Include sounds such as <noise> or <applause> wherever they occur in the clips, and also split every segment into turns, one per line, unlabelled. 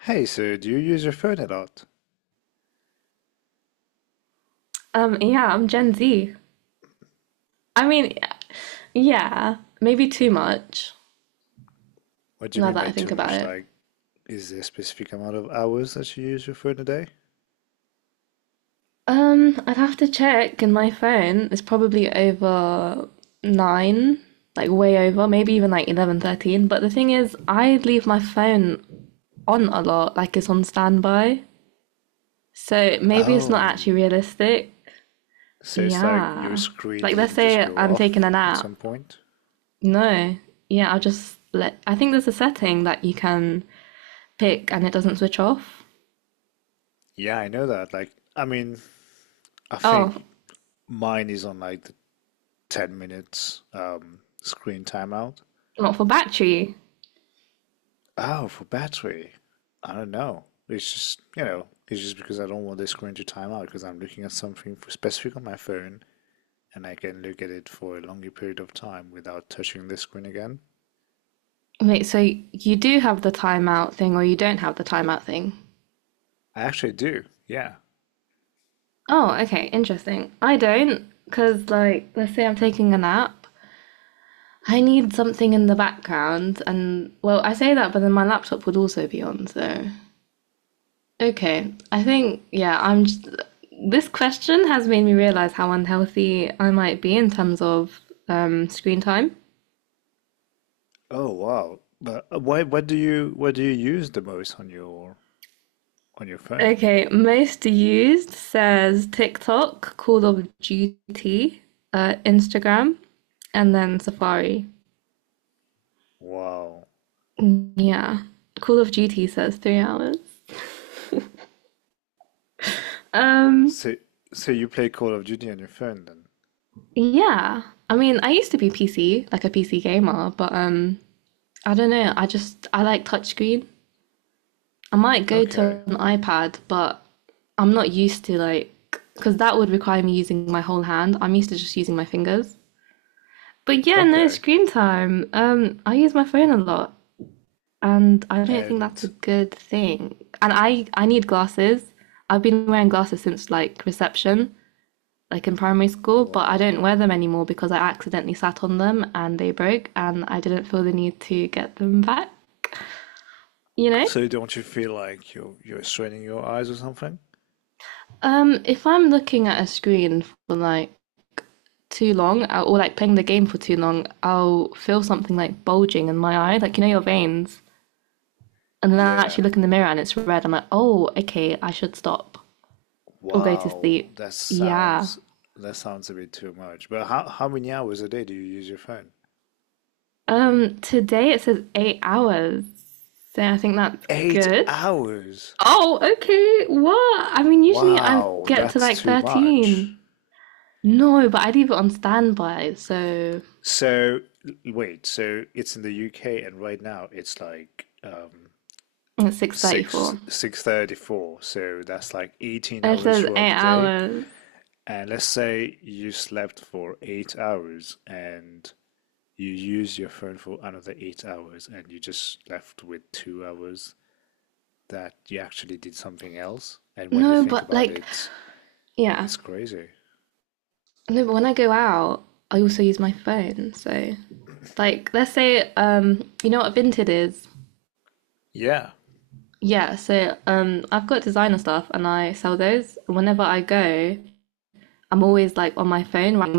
Hey, so do you use your phone a lot?
Yeah, I'm Gen Z. I mean, yeah, maybe too much
What do you
now
mean
that
by
I think
too
about
much?
it.
Like, is there a specific amount of hours that you use your phone a day?
I'd have to check in my phone. It's probably over nine, like way over, maybe even like 11, 13. But the thing is, I leave my phone on a lot, like it's on standby. So maybe it's not actually
Oh,
realistic.
so it's like your
Yeah.
screen
Like, let's
doesn't just
say
go
I'm taking a
off at
nap.
some point?
No. Yeah, I'll just let. I think there's a setting that you can pick and it doesn't switch off.
Yeah, I know that. Like, I mean, I
Oh,
think mine is on like the 10 minutes screen timeout.
not for battery.
Oh, for battery. I don't know. It's just because I don't want the screen to time out because I'm looking at something for specific on my phone, and I can look at it for a longer period of time without touching the screen again.
Wait, so you do have the timeout thing or you don't have the timeout thing?
I actually do, yeah.
Oh, okay, interesting. I don't, because, like, let's say I'm taking a nap, I need something in the background, and, well, I say that, but then my laptop would also be on, so. Okay, I think, yeah, I'm just. This question has made me realize how unhealthy I might be in terms of screen time.
Oh wow. But what do you use the most on your phone?
Okay, most used says TikTok, Call of Duty, Instagram, and then Safari.
Wow.
Yeah, Call of Duty says 3 hours. Um,
So so you play Call of Duty on your phone then?
yeah. I mean, I used to be PC, like a PC gamer, but I don't know. I like touchscreen. I might go
Okay.
to an iPad, but I'm not used to like because that would require me using my whole hand. I'm used to just using my fingers. But yeah, no
Okay.
screen time. I use my phone a lot, and I don't think that's a
And
good thing. And I need glasses. I've been wearing glasses since like reception, like in primary school, but I
wow.
don't wear them anymore because I accidentally sat on them and they broke, and I didn't feel the need to get them back, you know?
So don't you feel like you're straining your eyes or something?
If I'm looking at a screen for like too long or like playing the game for too long, I'll feel something like bulging in my eye, like you know your veins. And then I actually
Yeah.
look in the mirror and it's red. I'm like, oh, okay, I should stop or go to
Wow.
sleep.
That
Yeah.
sounds that sounds a bit too much. But how many hours a day do you use your phone?
Today it says 8 hours, so I think that's
Eight
good.
hours?
Oh, okay. What? I mean, usually I
Wow,
get to
that's
like
too much.
13. No, but I leave it on standby, so
So, wait, so it's in the UK and right now it's like um
it's
6
6:34.
6:34. So that's like 18
And it
hours
says
throughout
eight
the day.
hours.
And let's say you slept for 8 hours and you use your phone for another 8 hours and you just left with 2 hours that you actually did something else. And when you
No,
think
but
about
like,
it,
yeah.
it's crazy.
No, but when I go out, I also use my phone. So, like, let's say, you know what Vinted is?
Yeah.
Yeah, so I've got designer stuff and I sell those. Whenever I go, I'm always like on my phone writing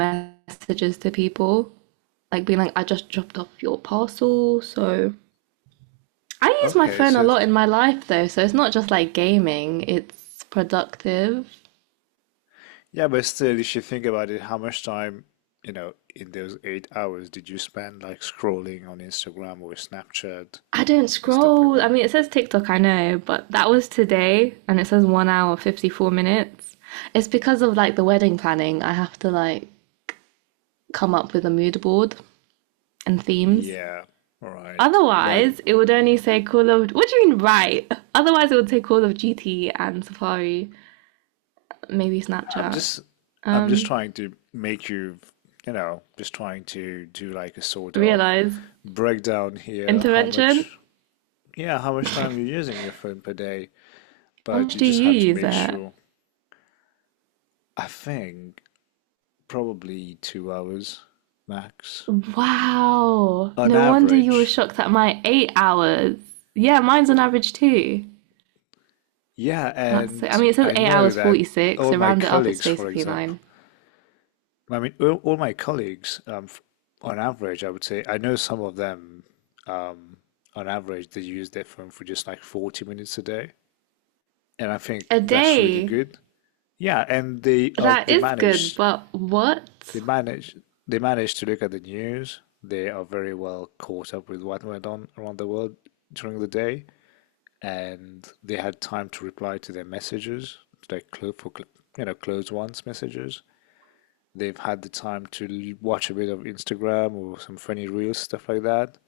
messages to people, like being like, I just dropped off your parcel. So I use my
Okay,
phone a
so,
lot in my life though, so it's not just like gaming, it's productive.
yeah, but still, if you think about it, how much time, in those 8 hours did you spend like scrolling on Instagram or Snapchat
I don't
and stuff like
scroll. I
that?
mean, it says TikTok, I know, but that was today and it says 1 hour, 54 minutes. It's because of like the wedding planning. I have to like come up with a mood board and themes.
Yeah, all right. But
Otherwise, it would only say Call of. What do you mean, right? Otherwise, it would say Call of Duty and Safari, maybe
I'm
Snapchat.
just I'm just
Um,
trying to make you, just trying to do like a sort of
realize
breakdown here, how
intervention.
much, yeah, how much time you're using your phone per day,
How
but
much
you
do
just
you
have to
use
make
it?
sure. I think probably 2 hours max
Wow.
on
No wonder you were
average.
shocked at my 8 hours. Yeah, mine's on average too.
Yeah,
That's it. I
and
mean, it says
I
eight
know
hours
that
46.
all
So
my
round it up, it's
colleagues, for
basically
example,
nine
I mean, all my colleagues, on average, I would say, I know some of them, um, on average, they use their phone for just like 40 minutes a day, and I think
a
that's really
day.
good. Yeah, and they
That is good, but what?
they manage they manage to look at the news. They are very well caught up with what went on around the world during the day. And they had time to reply to their messages, like close for you know closed ones messages. They've had the time to watch a bit of Instagram or some funny reels stuff like that,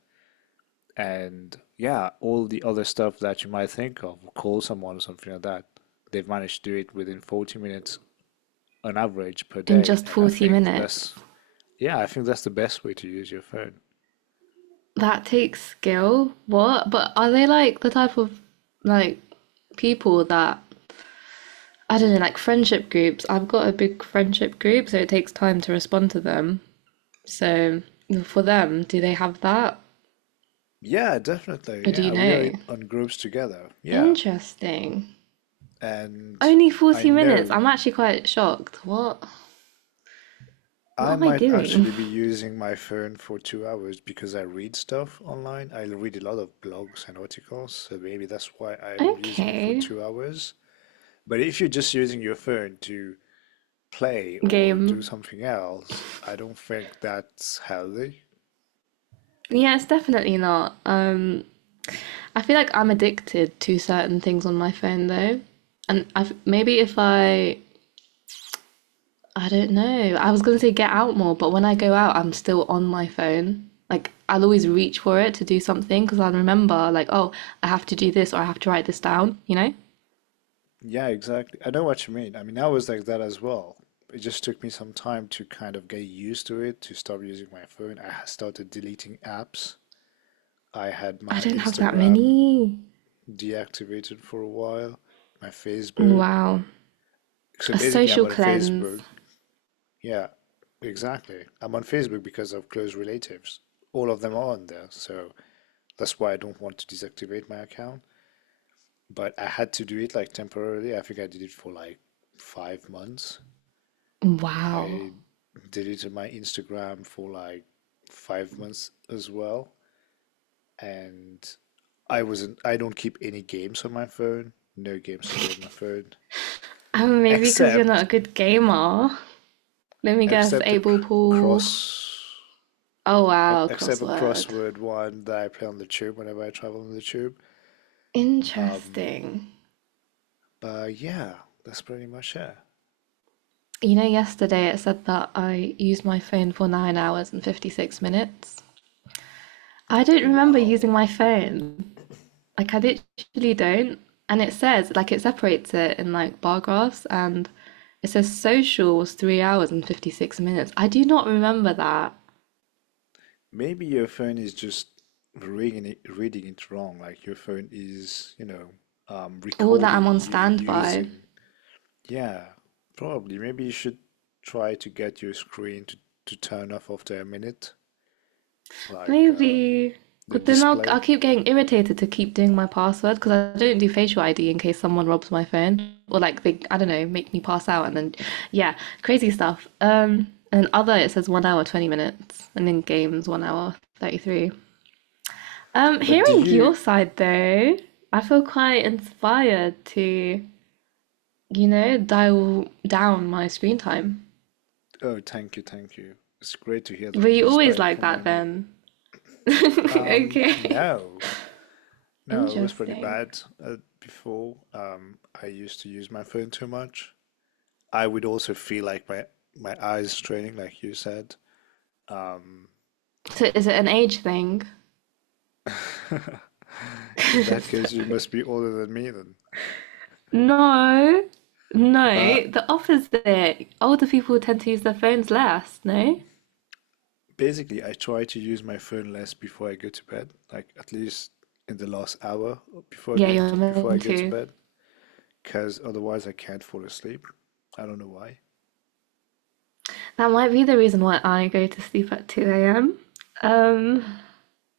and yeah, all the other stuff that you might think of, call someone or something like that. They've managed to do it within 40 minutes on average per
In
day,
just
and I
forty
think that's,
minutes.
yeah, I think that's the best way to use your phone.
That takes skill. What? But are they like the type of like people that I don't know, like friendship groups? I've got a big friendship group, so it takes time to respond to them. So for them, do they have that?
Yeah, definitely.
Or do you
Yeah, we are
know?
on groups together. Yeah,
Interesting.
and
Only
I
40 minutes.
know
I'm actually quite shocked. What? What
I
am I
might
doing?
actually
<laughs>
be using my phone for 2 hours because I read stuff online. I read a lot of blogs and articles, so maybe that's why I'm using it for
Okay.
2 hours. But if you're just using your phone to play or do
Game.
something else, I don't think that's healthy.
Yeah, it's definitely not. I feel like I'm addicted to certain things on my phone though. And I've, maybe if I, I don't know, I was going to say get out more, but when I go out, I'm still on my phone. Like I'll always reach for it to do something because I'll remember, like, oh, I have to do this or I have to write this down, you know?
Yeah, exactly. I know what you mean. I mean, I was like that as well. It just took me some time to kind of get used to it, to stop using my phone. I started deleting apps. I had
I
my
don't have that
Instagram
many.
deactivated for a while. My Facebook.
Wow.
So
A
basically, I'm
social
on
cleanse.
Facebook. Yeah, exactly. I'm on Facebook because of close relatives. All of them are on there. So that's why I don't want to deactivate my account. But I had to do it like temporarily. I think I did it for like 5 months.
Wow.
I deleted my Instagram for like 5 months as well. And I wasn't, I don't keep any games on my phone. No games at all on my phone.
Maybe because you're not
Except
a good gamer. Let me guess,
Except
able pool.
cross,
Oh wow,
a
crossword.
crossword one that I play on the tube whenever I travel on the tube. Um,
Interesting.
but yeah, that's pretty much it.
You know, yesterday it said that I used my phone for 9 hours and 56 minutes. I don't remember using
Wow.
my phone. Like, I literally don't. And it says, like, it separates it in like bar graphs and it says social was 3 hours and 56 minutes. I do not remember that.
Maybe your phone is just reading it wrong. Like your phone is,
All that I'm
recording
on
you
standby.
using. Yeah, probably. Maybe you should try to get your screen to turn off after a minute, like
Maybe.
the
But then I'll
display.
keep getting irritated to keep doing my password because I don't do facial ID in case someone robs my phone or like they I don't know make me pass out and then yeah crazy stuff. And other it says 1 hour 20 minutes and then games 1 hour 33. Um,
But do
hearing your
you
side though, I feel quite inspired to dial down my screen time.
Oh, thank you, thank you. It's great to hear
Were
that you're
you always
inspired
like
from by
that
me.
then? <laughs> Okay,
No, no, it was pretty
interesting.
bad before. I used to use my phone too much. I would also feel like my eyes straining, like you said. Um,
So is it an age thing?
<laughs> in
<laughs>
that case, you
Sorry.
must be older than me then.
No, no.
But
The opposite. Older people tend to use their phones less. No.
basically, I try to use my phone less before I go to bed, like at least in the last hour before
Yeah,
going to
you're
before I
meant
go to
to.
bed, because otherwise I can't fall asleep. I don't know why.
That might be the reason why I go to sleep at 2 a.m. Um,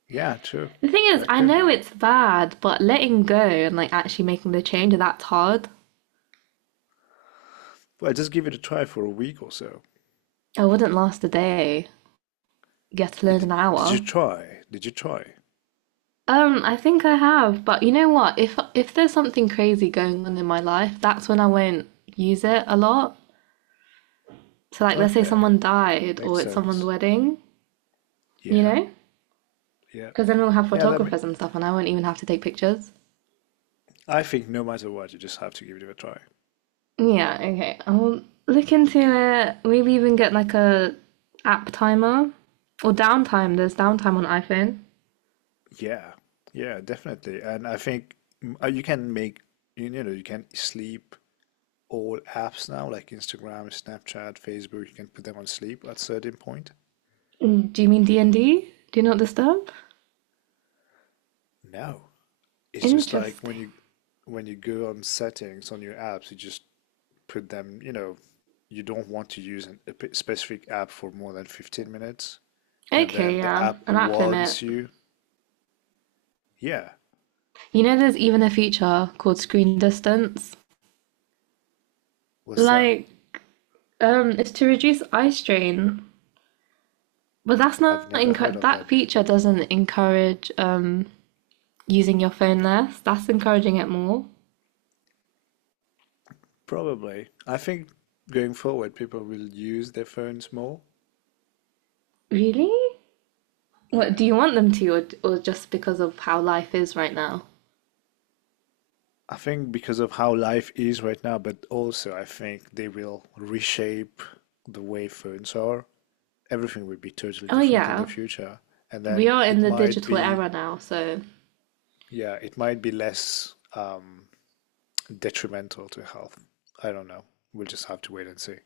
Yeah, true.
the thing is,
That
I
could be
know it's
it.
bad, but letting go and like actually making the change that's hard.
Well, just give it a try for a week or so.
I wouldn't last a day. Get to
But
learn an
did you
hour.
try? Did you try?
I think I have, but you know what? If there's something crazy going on in my life, that's when I won't use it a lot. So like let's say
Okay,
someone died
makes
or it's someone's
sense.
wedding, you
Yeah,
know?
yeah.
Because then we'll have
Yeah,
photographers and stuff and I won't even have to take pictures.
I think no matter what, you just have to give it a try.
Yeah, okay. I'll look into it. Maybe even get like a app timer or downtime. There's downtime on iPhone.
Yeah. Yeah, definitely. And I think you can make you know, you can sleep all apps now like Instagram, Snapchat, Facebook, you can put them on sleep at certain point.
Do you mean D&D? Do not disturb?
No. It's just like when
Interesting.
you when you go on settings on your apps, you just put them, you don't want to use a specific app for more than 15 minutes, and
Okay,
then the
yeah,
app
an app limit.
warns you. Yeah,
You know, there's even a feature called screen distance.
what's that?
Like, it's to reduce eye strain, but that's
I've
not
never heard
encu-
of that
that feature
before.
doesn't encourage using your phone less. That's encouraging it more.
Probably. I think going forward, people will use their phones more.
Really? What do
Yeah.
you want them to, or just because of how life is right now?
I think because of how life is right now, but also I think they will reshape the way phones are. Everything will be totally
Oh
different in the
yeah,
future. And
we
then
are in
it
the
might
digital
be,
era now, so
yeah, it might be less detrimental to health. I don't know. We'll just have to wait and see.